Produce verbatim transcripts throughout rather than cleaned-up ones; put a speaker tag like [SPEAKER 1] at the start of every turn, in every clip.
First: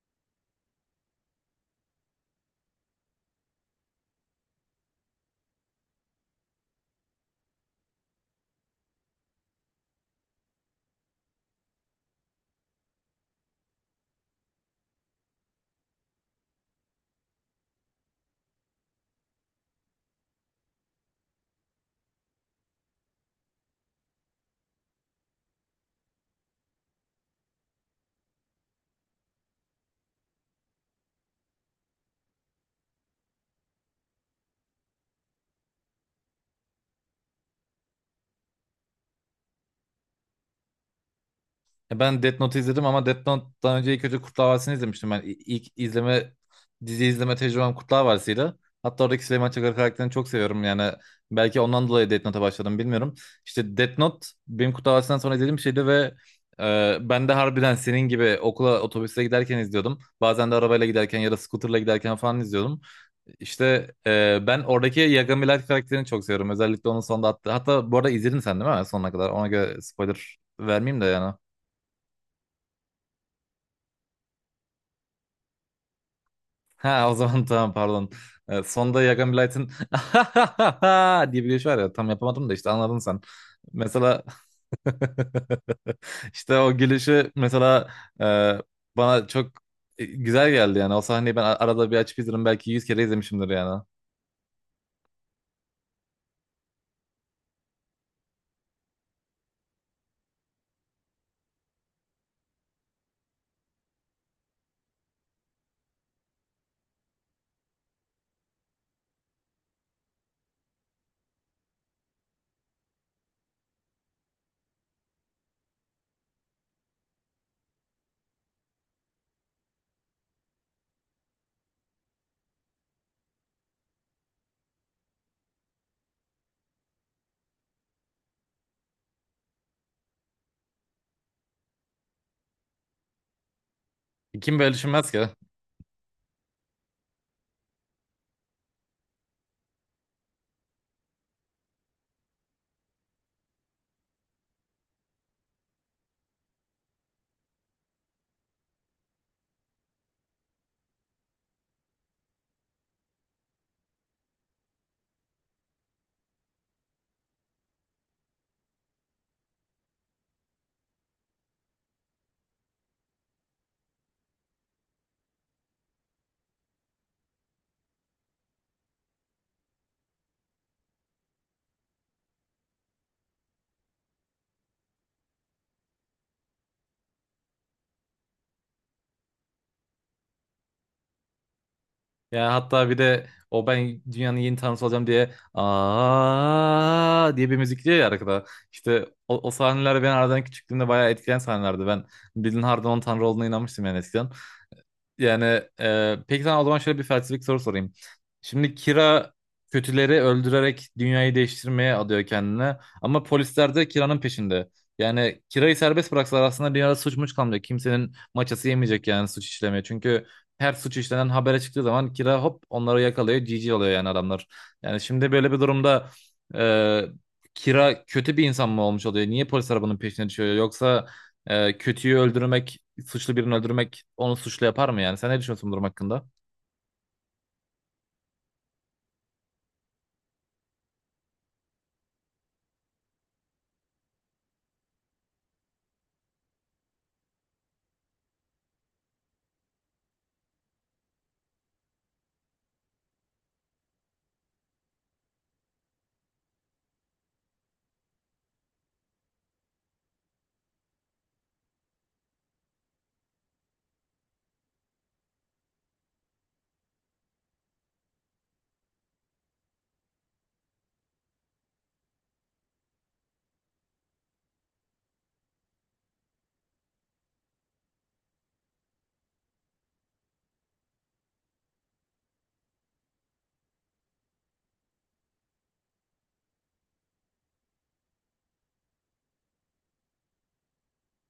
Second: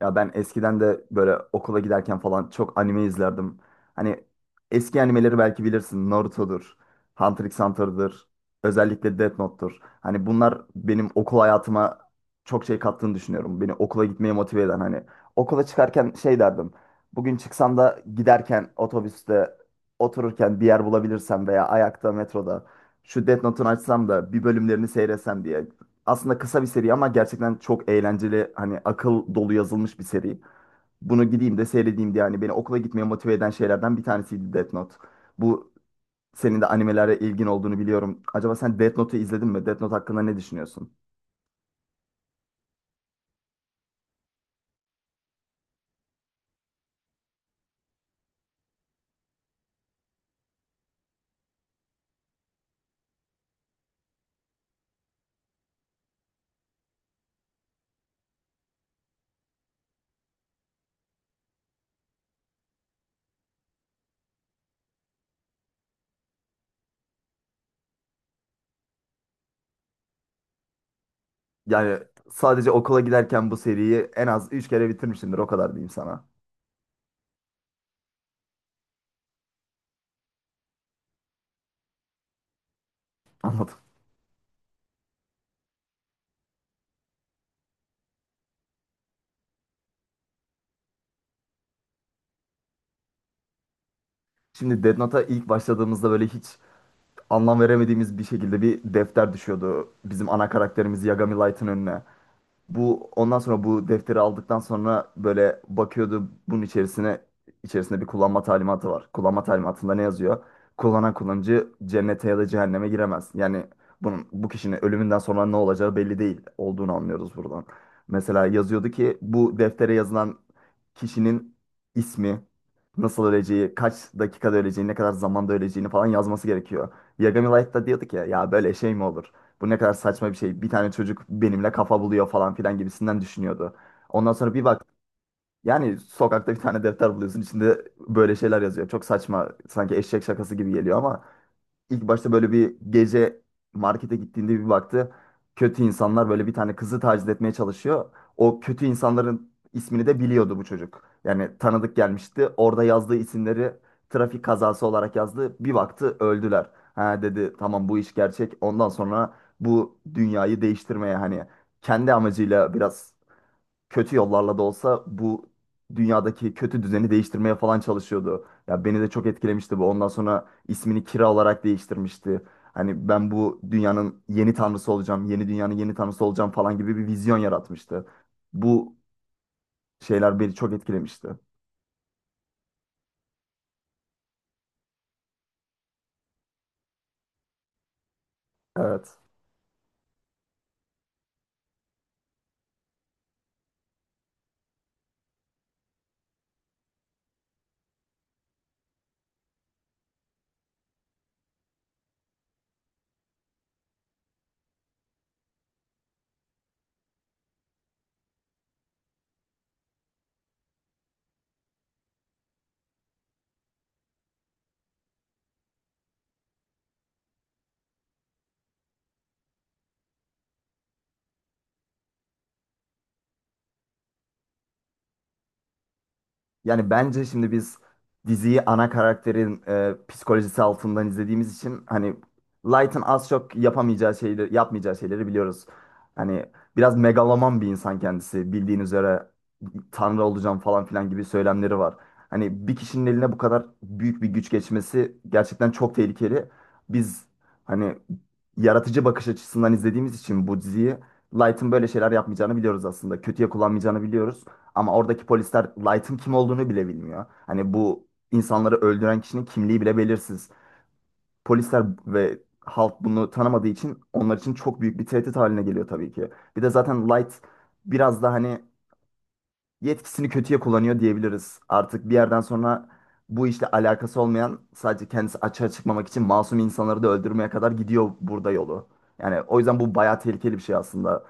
[SPEAKER 1] Ya ben eskiden de böyle okula giderken falan çok anime izlerdim. Hani eski animeleri belki bilirsin. Naruto'dur, Hunter x Hunter'dır, özellikle Death Note'tur. Hani bunlar benim okul hayatıma çok şey kattığını düşünüyorum. Beni okula gitmeye motive eden hani. Okula çıkarken şey derdim. Bugün çıksam da giderken otobüste otururken bir yer bulabilirsem veya ayakta metroda şu Death Note'un açsam da bir bölümlerini seyretsem diye aslında kısa bir seri ama gerçekten çok eğlenceli hani akıl dolu yazılmış bir seri. Bunu gideyim de seyredeyim diye yani beni okula gitmeye motive eden şeylerden bir tanesiydi Death Note. Bu senin de animelere ilgin olduğunu biliyorum. Acaba sen Death Note'u izledin mi? Death Note hakkında ne düşünüyorsun?
[SPEAKER 2] Ya, ben Death Note izledim ama Death Note'dan önce ilk önce Kurtlar Vadisi'ni izlemiştim. Ben İ- ilk izleme dizi izleme tecrübem Kurtlar Vadisi'ydi. Hatta oradaki Süleyman Çakır karakterini çok seviyorum yani. Belki ondan dolayı Death Note'a başladım, bilmiyorum. İşte Death Note benim Kurtlar Vadisi'nden sonra izlediğim bir şeydi ve e, ben de harbiden senin gibi okula otobüsle giderken izliyordum. Bazen de arabayla giderken ya da scooterla giderken falan izliyordum. İşte e, ben oradaki Yagami Light karakterini çok seviyorum. Özellikle onun sonunda attığı. Hatta bu arada izledin sen değil mi sonuna kadar? Ona göre spoiler vermeyeyim de yani.
[SPEAKER 1] Yani sadece okula giderken bu seriyi en az üç kere bitirmişimdir o kadar diyeyim sana.
[SPEAKER 2] Ha, o zaman tamam, pardon. Ee, sonda Yagan Blight'ın diye bir gülüş var ya, tam yapamadım da işte anladın sen.
[SPEAKER 1] Anladım.
[SPEAKER 2] Mesela işte o gülüşü mesela e, bana çok e, güzel geldi yani. O sahneyi ben arada bir açıp izlerim, belki yüz kere izlemişimdir yani.
[SPEAKER 1] Şimdi Death Note'a ilk başladığımızda böyle hiç anlam veremediğimiz bir şekilde bir defter düşüyordu bizim ana karakterimiz Yagami Light'ın önüne. Bu ondan sonra bu defteri aldıktan sonra böyle bakıyordu bunun içerisine, içerisinde bir kullanma talimatı var. Kullanma talimatında ne yazıyor? Kullanan kullanıcı cennete ya da cehenneme giremez. Yani bunun bu kişinin ölümünden sonra ne olacağı belli değil olduğunu anlıyoruz buradan. Mesela yazıyordu ki bu deftere yazılan kişinin ismi, nasıl öleceği, kaç dakikada öleceğini, ne kadar zamanda öleceğini falan yazması gerekiyor. Yagami Light'ta diyordu ki ya böyle şey mi olur? Bu ne kadar saçma bir şey. Bir tane çocuk benimle kafa buluyor falan filan gibisinden düşünüyordu. Ondan sonra
[SPEAKER 2] Kim
[SPEAKER 1] bir
[SPEAKER 2] böyle
[SPEAKER 1] bak,
[SPEAKER 2] düşünmez ki?
[SPEAKER 1] yani sokakta bir tane defter buluyorsun, içinde böyle şeyler yazıyor. Çok saçma, sanki eşek şakası gibi geliyor ama İlk başta böyle bir gece markete gittiğinde bir baktı. Kötü insanlar böyle bir tane kızı taciz etmeye çalışıyor. O kötü insanların ismini de biliyordu bu çocuk. Yani tanıdık gelmişti. Orada yazdığı isimleri trafik kazası olarak yazdı. Bir baktı öldüler. Ha dedi tamam, bu iş gerçek. Ondan sonra bu dünyayı değiştirmeye, hani kendi amacıyla, biraz kötü yollarla da olsa bu dünyadaki kötü düzeni değiştirmeye falan çalışıyordu. Ya beni de çok etkilemişti bu. Ondan sonra ismini Kira olarak değiştirmişti. Hani ben bu dünyanın yeni tanrısı olacağım, yeni dünyanın yeni tanrısı olacağım falan gibi bir vizyon yaratmıştı. Bu şeyler beni çok etkilemişti.
[SPEAKER 2] Ya hatta bir de o "ben dünyanın yeni tanrısı olacağım" diye, aa diye bir müzik diyor ya arkada. İşte
[SPEAKER 1] Evet.
[SPEAKER 2] o, o sahneler ben aradan küçüklüğümde bayağı etkileyen sahnelerdi. Ben Bilin Harda'nın onun tanrı olduğuna inanmıştım yani eskiden. Yani e, peki sana o zaman şöyle bir felsefik soru sorayım. Şimdi Kira kötüleri öldürerek dünyayı değiştirmeye adıyor kendine. Ama polisler de Kira'nın peşinde. Yani Kira'yı serbest bıraksalar aslında dünyada suç muç kalmayacak. Kimsenin maçası yemeyecek yani suç işlemeye. Çünkü her suç işlenen habere çıktığı zaman Kira hop onları yakalıyor. G G oluyor yani adamlar. Yani şimdi böyle bir durumda e, Kira kötü bir insan mı olmuş oluyor? Niye polisler bunun peşine düşüyor? Yoksa e, kötüyü öldürmek, suçlu birini öldürmek onu suçlu yapar mı yani? Sen ne düşünüyorsun bu durum hakkında?
[SPEAKER 1] Yani bence şimdi biz diziyi ana karakterin e, psikolojisi altından izlediğimiz için hani Light'ın az çok yapamayacağı şeyleri, yapmayacağı şeyleri biliyoruz. Hani biraz megaloman bir insan kendisi. Bildiğin üzere tanrı olacağım falan filan gibi söylemleri var. Hani bir kişinin eline bu kadar büyük bir güç geçmesi gerçekten çok tehlikeli. Biz hani yaratıcı bakış açısından izlediğimiz için bu diziyi Light'ın böyle şeyler yapmayacağını biliyoruz aslında. Kötüye kullanmayacağını biliyoruz. Ama oradaki polisler Light'ın kim olduğunu bile bilmiyor. Hani bu insanları öldüren kişinin kimliği bile belirsiz. Polisler ve halk bunu tanımadığı için onlar için çok büyük bir tehdit haline geliyor tabii ki. Bir de zaten Light biraz da hani yetkisini kötüye kullanıyor diyebiliriz. Artık bir yerden sonra bu işle alakası olmayan, sadece kendisi açığa çıkmamak için masum insanları da öldürmeye kadar gidiyor burada yolu. Yani o yüzden bu bayağı tehlikeli bir şey aslında.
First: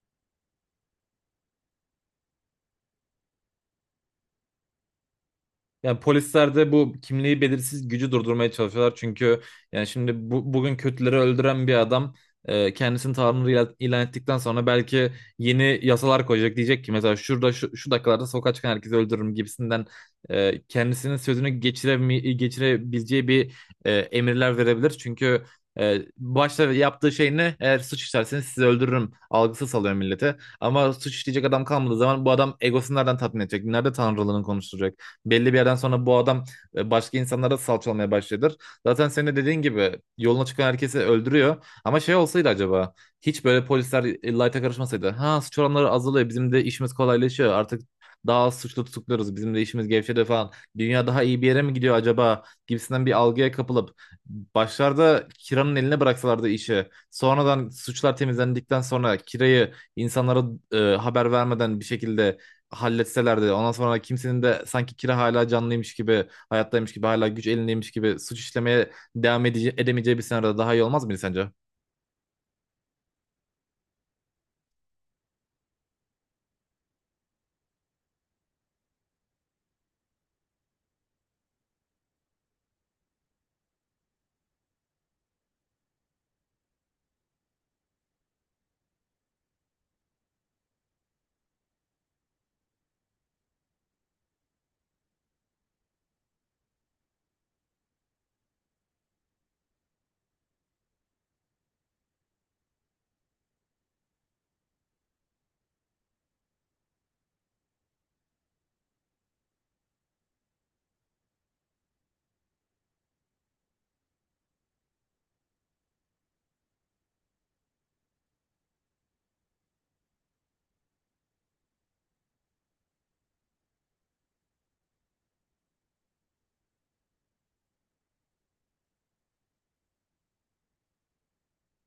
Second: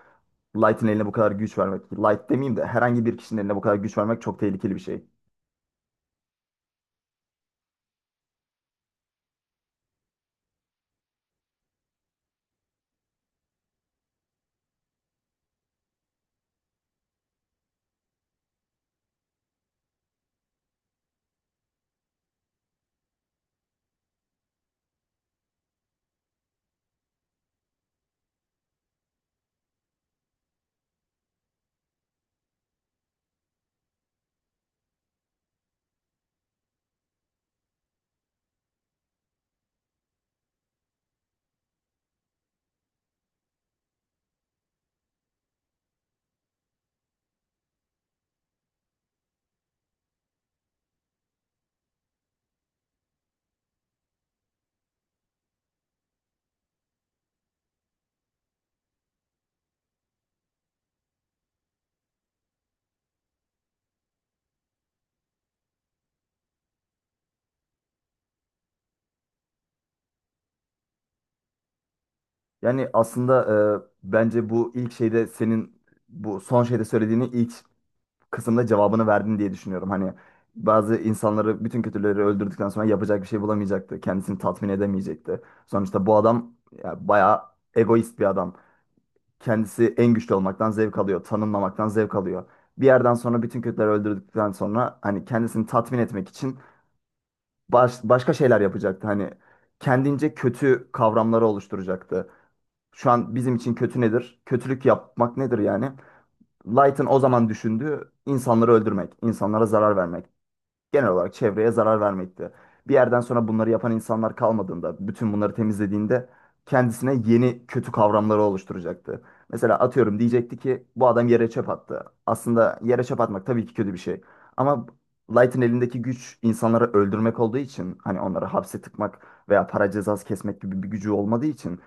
[SPEAKER 1] Light'ın eline bu kadar güç vermek, Light demeyeyim de herhangi bir kişinin eline bu kadar güç vermek çok tehlikeli bir şey.
[SPEAKER 2] Yani polisler de bu kimliği belirsiz gücü durdurmaya çalışıyorlar. Çünkü yani şimdi bu, bugün kötüleri öldüren bir adam e, kendisini Tanrı ilan ilan ettikten sonra belki yeni yasalar koyacak. Diyecek ki mesela şurada şu, şu dakikalarda sokağa çıkan herkesi öldürürüm gibisinden e, kendisinin sözünü geçiremi, geçirebileceği bir e, emirler verebilir. Çünkü e, başta yaptığı şey ne? Eğer suç işlerseniz sizi öldürürüm algısı salıyor millete. Ama suç işleyecek adam kalmadığı zaman bu adam egosunu nereden tatmin edecek? Nerede tanrılığını konuşturacak? Belli bir yerden sonra bu adam e, başka insanlara salçalamaya başladır. Zaten senin de dediğin gibi yoluna çıkan herkesi öldürüyor. Ama şey olsaydı acaba, hiç böyle polisler e, Light'a karışmasaydı. Ha, suç oranları azalıyor. Bizim de işimiz kolaylaşıyor. Artık daha az suçlu tutukluyoruz. Bizim de işimiz gevşedi falan. Dünya daha iyi bir yere mi gidiyor acaba? Gibisinden bir algıya kapılıp başlarda Kira'nın eline bıraksalardı işi. Sonradan suçlar temizlendikten sonra Kira'yı insanlara e, haber vermeden bir şekilde halletselerdi, ondan sonra kimsenin de sanki kira hala canlıymış gibi, hayattaymış gibi, hala güç elindeymiş gibi suç işlemeye devam ede- edemeyeceği bir senaryoda daha iyi olmaz mıydı sence?
[SPEAKER 1] Yani aslında e, bence bu ilk şeyde senin bu son şeyde söylediğini ilk kısımda cevabını verdin diye düşünüyorum. Hani bazı insanları, bütün kötüleri öldürdükten sonra yapacak bir şey bulamayacaktı. Kendisini tatmin edemeyecekti. Sonuçta bu adam ya, bayağı egoist bir adam. Kendisi en güçlü olmaktan zevk alıyor. Tanınmamaktan zevk alıyor. Bir yerden sonra bütün kötüleri öldürdükten sonra hani kendisini tatmin etmek için baş- başka şeyler yapacaktı. Hani kendince kötü kavramları oluşturacaktı. Şu an bizim için kötü nedir? Kötülük yapmak nedir yani? Light'ın o zaman düşündüğü insanları öldürmek, insanlara zarar vermek, genel olarak çevreye zarar vermekti. Bir yerden sonra bunları yapan insanlar kalmadığında, bütün bunları temizlediğinde kendisine yeni kötü kavramları oluşturacaktı. Mesela atıyorum diyecekti ki bu adam yere çöp attı. Aslında yere çöp atmak tabii ki kötü bir şey. Ama Light'ın elindeki güç insanları öldürmek olduğu için, hani onları hapse tıkmak veya para cezası kesmek gibi bir gücü olmadığı için,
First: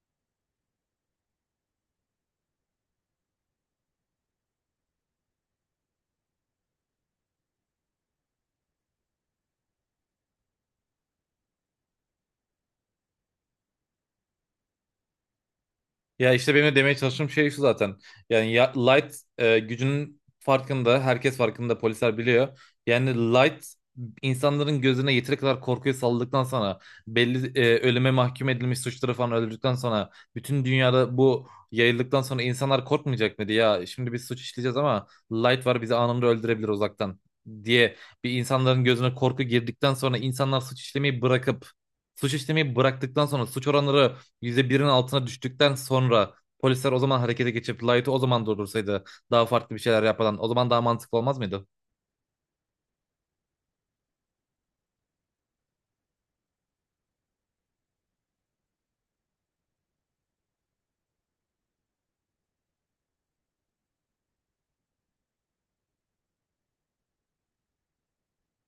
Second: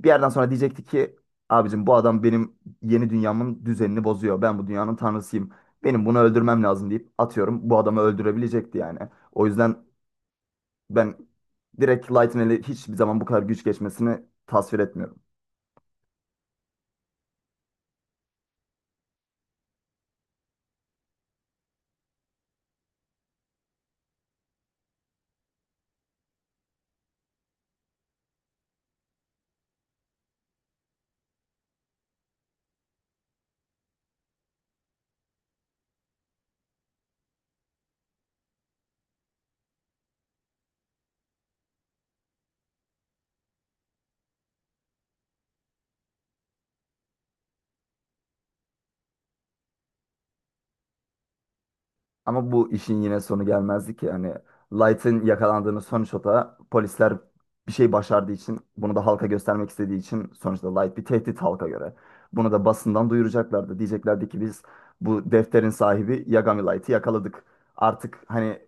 [SPEAKER 1] bir yerden sonra diyecekti ki abicim bu adam benim yeni dünyamın düzenini bozuyor. Ben bu dünyanın tanrısıyım. Benim bunu öldürmem lazım deyip atıyorum bu adamı öldürebilecekti yani. O yüzden ben direkt Lightning hiçbir zaman bu kadar güç geçmesini tasvir etmiyorum.
[SPEAKER 2] Ya işte benim de demeye çalıştığım şey şu zaten. Yani ya, Light e, gücünün farkında, herkes farkında, polisler biliyor. Yani Light insanların gözüne yeteri kadar korkuyu saldıktan sonra, belli e, ölüme mahkum edilmiş suçları falan öldürdükten sonra, bütün dünyada bu yayıldıktan sonra insanlar korkmayacak mıydı? Ya şimdi biz suç işleyeceğiz ama Light var, bizi anında öldürebilir uzaktan diye, bir insanların gözüne korku girdikten sonra insanlar suç işlemeyi bırakıp, suç işlemeyi bıraktıktan sonra suç oranları yüzde birin altına düştükten sonra polisler o zaman harekete geçip Light'ı o zaman durdursaydı, daha farklı bir şeyler yapmadan, o zaman daha mantıklı olmaz mıydı?
[SPEAKER 1] Ama bu işin yine sonu gelmezdi ki. Hani Light'ın yakalandığını sonuçta da polisler bir şey başardığı için bunu da halka göstermek istediği için, sonuçta Light bir tehdit halka göre. Bunu da basından duyuracaklardı. Diyeceklerdi ki biz bu defterin sahibi Yagami Light'ı yakaladık. Artık hani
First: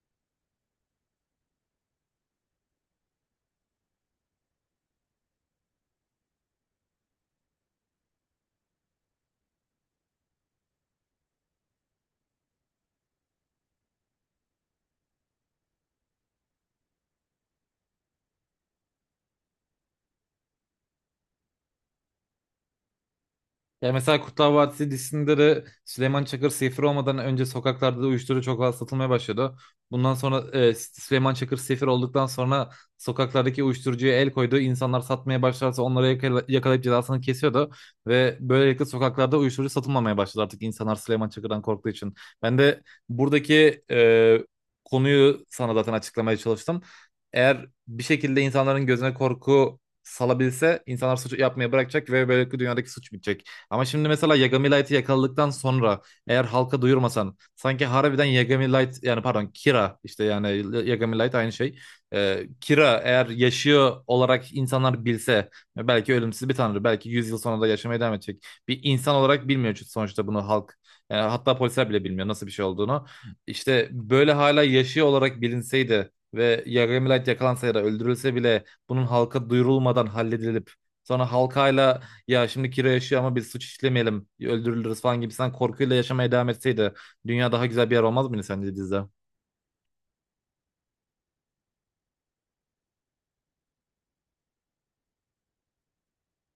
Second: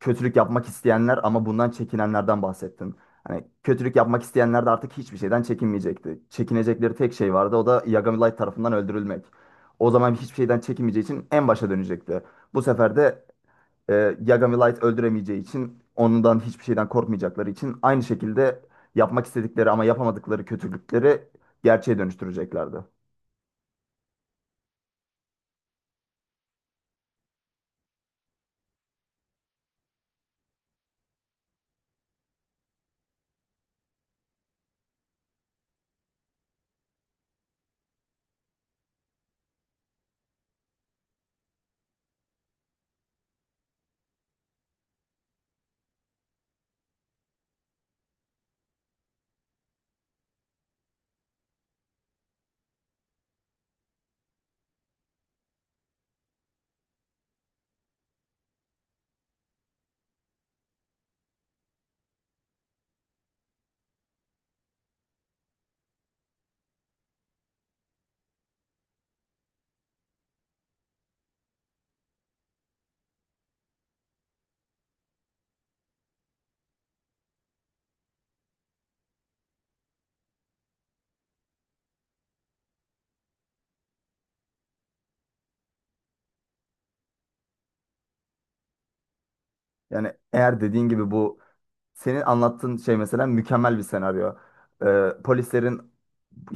[SPEAKER 1] kötülük yapmak isteyenler ama bundan çekinenlerden bahsettin. Hani kötülük yapmak isteyenler de artık hiçbir şeyden çekinmeyecekti. Çekinecekleri tek şey vardı, o da Yagami Light tarafından öldürülmek. O zaman hiçbir şeyden çekinmeyeceği için en başa dönecekti. Bu sefer de e, Yagami Light öldüremeyeceği için, ondan hiçbir şeyden korkmayacakları için, aynı şekilde yapmak istedikleri ama yapamadıkları kötülükleri gerçeğe dönüştüreceklerdi.
[SPEAKER 2] Ya mesela Kurtlar Vadisi dizisinde de Süleyman Çakır sefir olmadan önce sokaklarda da uyuşturucu çok fazla satılmaya başladı. Bundan sonra e, Süleyman Çakır sefir olduktan sonra sokaklardaki uyuşturucuya el koydu. İnsanlar satmaya başlarsa onları yakala- yakalayıp cezasını kesiyordu. Ve böylelikle sokaklarda uyuşturucu satılmamaya başladı, artık insanlar Süleyman Çakır'dan korktuğu için. Ben de buradaki e, konuyu sana zaten açıklamaya çalıştım. Eğer bir şekilde insanların gözüne korku salabilse insanlar suç yapmaya bırakacak ve böylelikle dünyadaki suç bitecek. Ama şimdi mesela Yagami Light'ı yakaladıktan sonra eğer halka duyurmasan, sanki harbiden Yagami Light, yani pardon Kira, işte yani Yagami Light aynı şey. Ee, Kira eğer yaşıyor olarak insanlar bilse, belki ölümsüz bir tanrı, belki yüz yıl sonra da yaşamaya devam edecek. Bir insan olarak bilmiyor çünkü sonuçta bunu halk, yani hatta polisler bile bilmiyor nasıl bir şey olduğunu. İşte böyle hala yaşıyor olarak bilinseydi ve Yagami Light yakalansa ya da öldürülse bile bunun halka duyurulmadan halledilip, sonra halkayla "ya şimdi Kira yaşıyor ama biz suç işlemeyelim, öldürülürüz" falan gibisinden korkuyla yaşamaya devam etseydi, dünya daha güzel bir yer olmaz mıydı sence dizide?
[SPEAKER 1] Yani eğer dediğin gibi bu senin anlattığın şey mesela mükemmel bir senaryo. E, polislerin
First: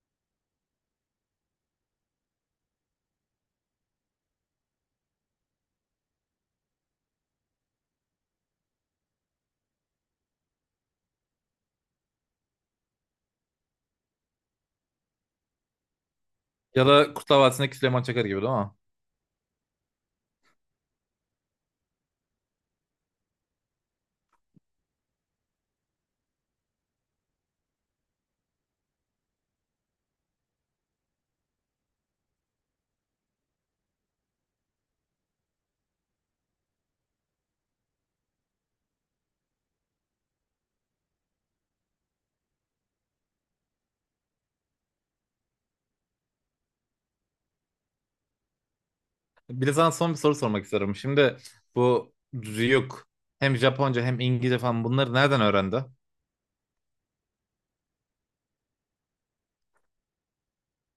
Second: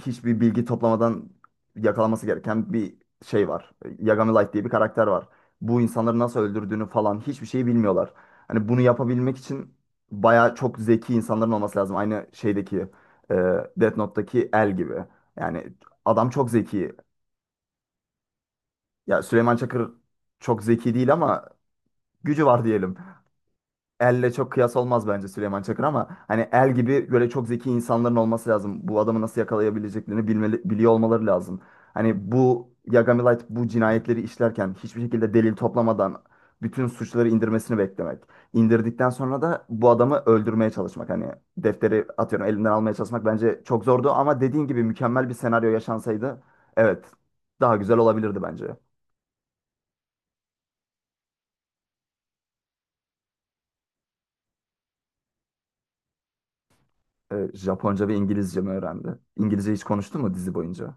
[SPEAKER 1] hiçbir bilgi toplamadan yakalaması gereken bir şey var. Yagami Light diye bir karakter var. Bu insanları nasıl öldürdüğünü falan hiçbir şeyi bilmiyorlar. Hani bunu yapabilmek için bayağı çok zeki insanların olması lazım. Aynı şeydeki e, Death Note'daki El gibi. Yani adam çok
[SPEAKER 2] Ya
[SPEAKER 1] zeki.
[SPEAKER 2] da Kurtlar Vadisi'ndeki Süleyman Çakar gibi değil mi?
[SPEAKER 1] Ya Süleyman Çakır çok zeki değil ama gücü var diyelim. Elle çok kıyas olmaz bence Süleyman Çakır ama hani el gibi böyle çok zeki insanların olması lazım. Bu adamı nasıl yakalayabileceklerini bilmeli, biliyor olmaları lazım. Hani bu Yagami Light bu cinayetleri işlerken hiçbir şekilde delil toplamadan bütün suçları indirmesini beklemek. İndirdikten sonra da bu adamı öldürmeye çalışmak. Hani defteri atıyorum elinden almaya çalışmak bence çok zordu, ama dediğin gibi mükemmel bir senaryo yaşansaydı evet daha güzel olabilirdi bence.
[SPEAKER 2] Bir de sana son bir soru sormak istiyorum. Şimdi bu Ryuk hem Japonca hem İngilizce falan bunları nereden öğrendi?
[SPEAKER 1] Ee, Japonca ve İngilizce mi öğrendi? İngilizce hiç konuştu mu dizi boyunca?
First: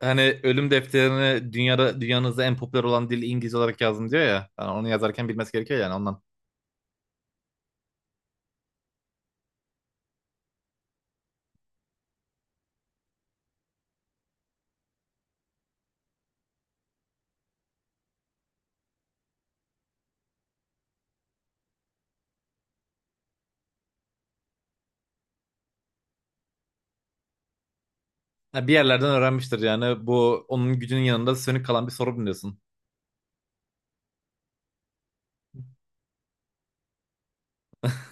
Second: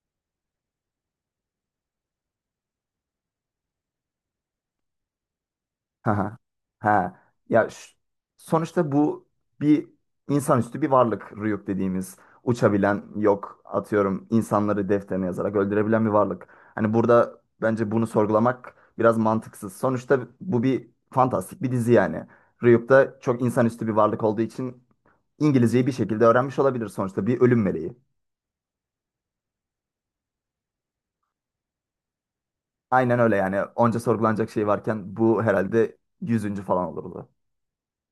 [SPEAKER 2] Hani "ölüm defterini dünyada dünyanızda en popüler olan dil İngilizce olarak yazdım" diyor ya. Yani onu yazarken bilmesi gerekiyor yani
[SPEAKER 1] Ha.
[SPEAKER 2] ondan.
[SPEAKER 1] Ha. Ha. Ya ş- sonuçta bu bir insanüstü bir varlık Ryuk dediğimiz. Uçabilen, yok atıyorum insanları defterine yazarak öldürebilen bir varlık. Hani burada bence bunu sorgulamak biraz mantıksız. Sonuçta bu bir fantastik bir dizi yani. Ryuk da çok insanüstü bir varlık olduğu için İngilizceyi bir şekilde öğrenmiş olabilir, sonuçta bir ölüm meleği.
[SPEAKER 2] Ha, bir yerlerden öğrenmiştir yani. Bu onun gücünün yanında sönük kalan bir sorun diyorsun.
[SPEAKER 1] Aynen öyle, yani onca sorgulanacak şey varken bu herhalde yüzüncü falan olurdu.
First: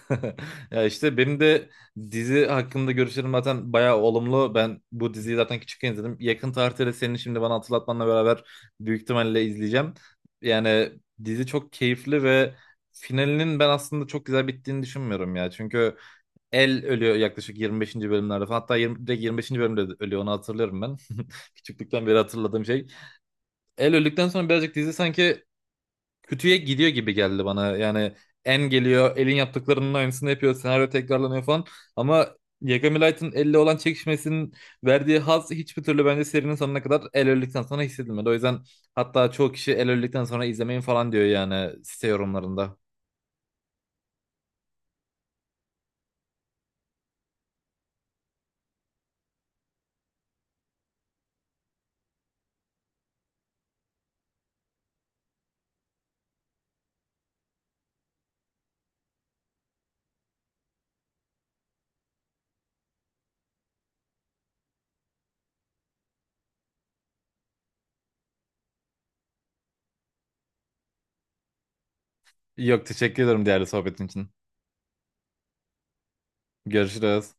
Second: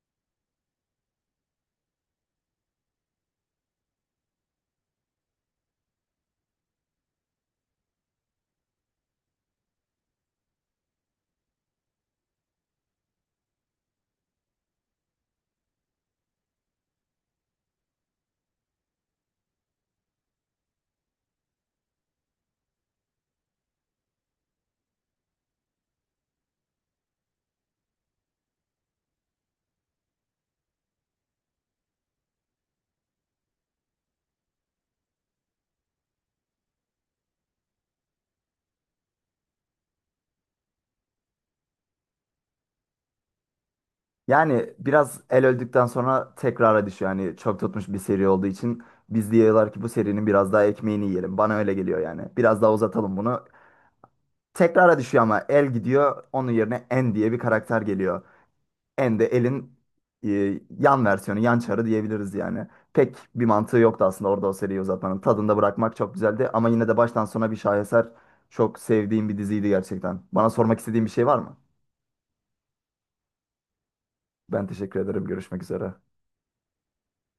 [SPEAKER 2] Ya işte benim de dizi hakkında görüşlerim zaten bayağı olumlu. Ben bu diziyi zaten küçükken izledim. Yakın tarihte de senin şimdi bana hatırlatmanla beraber büyük ihtimalle izleyeceğim. Yani dizi çok keyifli ve finalinin ben aslında çok güzel bittiğini düşünmüyorum ya. Çünkü El ölüyor yaklaşık yirmi beşinci bölümlerde falan. Hatta yirmi, direkt yirmi beşinci bölümde ölüyor, onu hatırlıyorum ben. Küçüklükten beri hatırladığım şey. El öldükten sonra birazcık dizi sanki kötüye gidiyor gibi geldi bana. Yani En geliyor, El'in yaptıklarının aynısını yapıyor, senaryo tekrarlanıyor falan. Ama Yagami Light'ın Elle olan çekişmesinin verdiği haz hiçbir türlü bence serinin sonuna kadar, El öldükten sonra hissedilmedi. O yüzden hatta çoğu kişi "El öldükten sonra izlemeyin" falan diyor yani site yorumlarında.
[SPEAKER 1] Yani biraz el öldükten sonra tekrara düşüyor. Yani çok tutmuş bir seri olduğu için biz diyorlar ki bu serinin biraz daha ekmeğini yiyelim. Bana öyle geliyor yani. Biraz daha uzatalım bunu. Tekrara düşüyor ama el gidiyor. Onun yerine En diye bir karakter geliyor. En de elin e, yan versiyonu, yan çarı diyebiliriz yani. Pek bir mantığı yoktu aslında orada o seriyi uzatmanın. Tadında bırakmak çok güzeldi ama yine de baştan sona bir şaheser. Çok sevdiğim bir diziydi gerçekten. Bana sormak istediğin bir şey var mı?
[SPEAKER 2] Yok, teşekkür ederim değerli sohbetin için.
[SPEAKER 1] Ben teşekkür ederim. Görüşmek üzere.
[SPEAKER 2] Görüşürüz.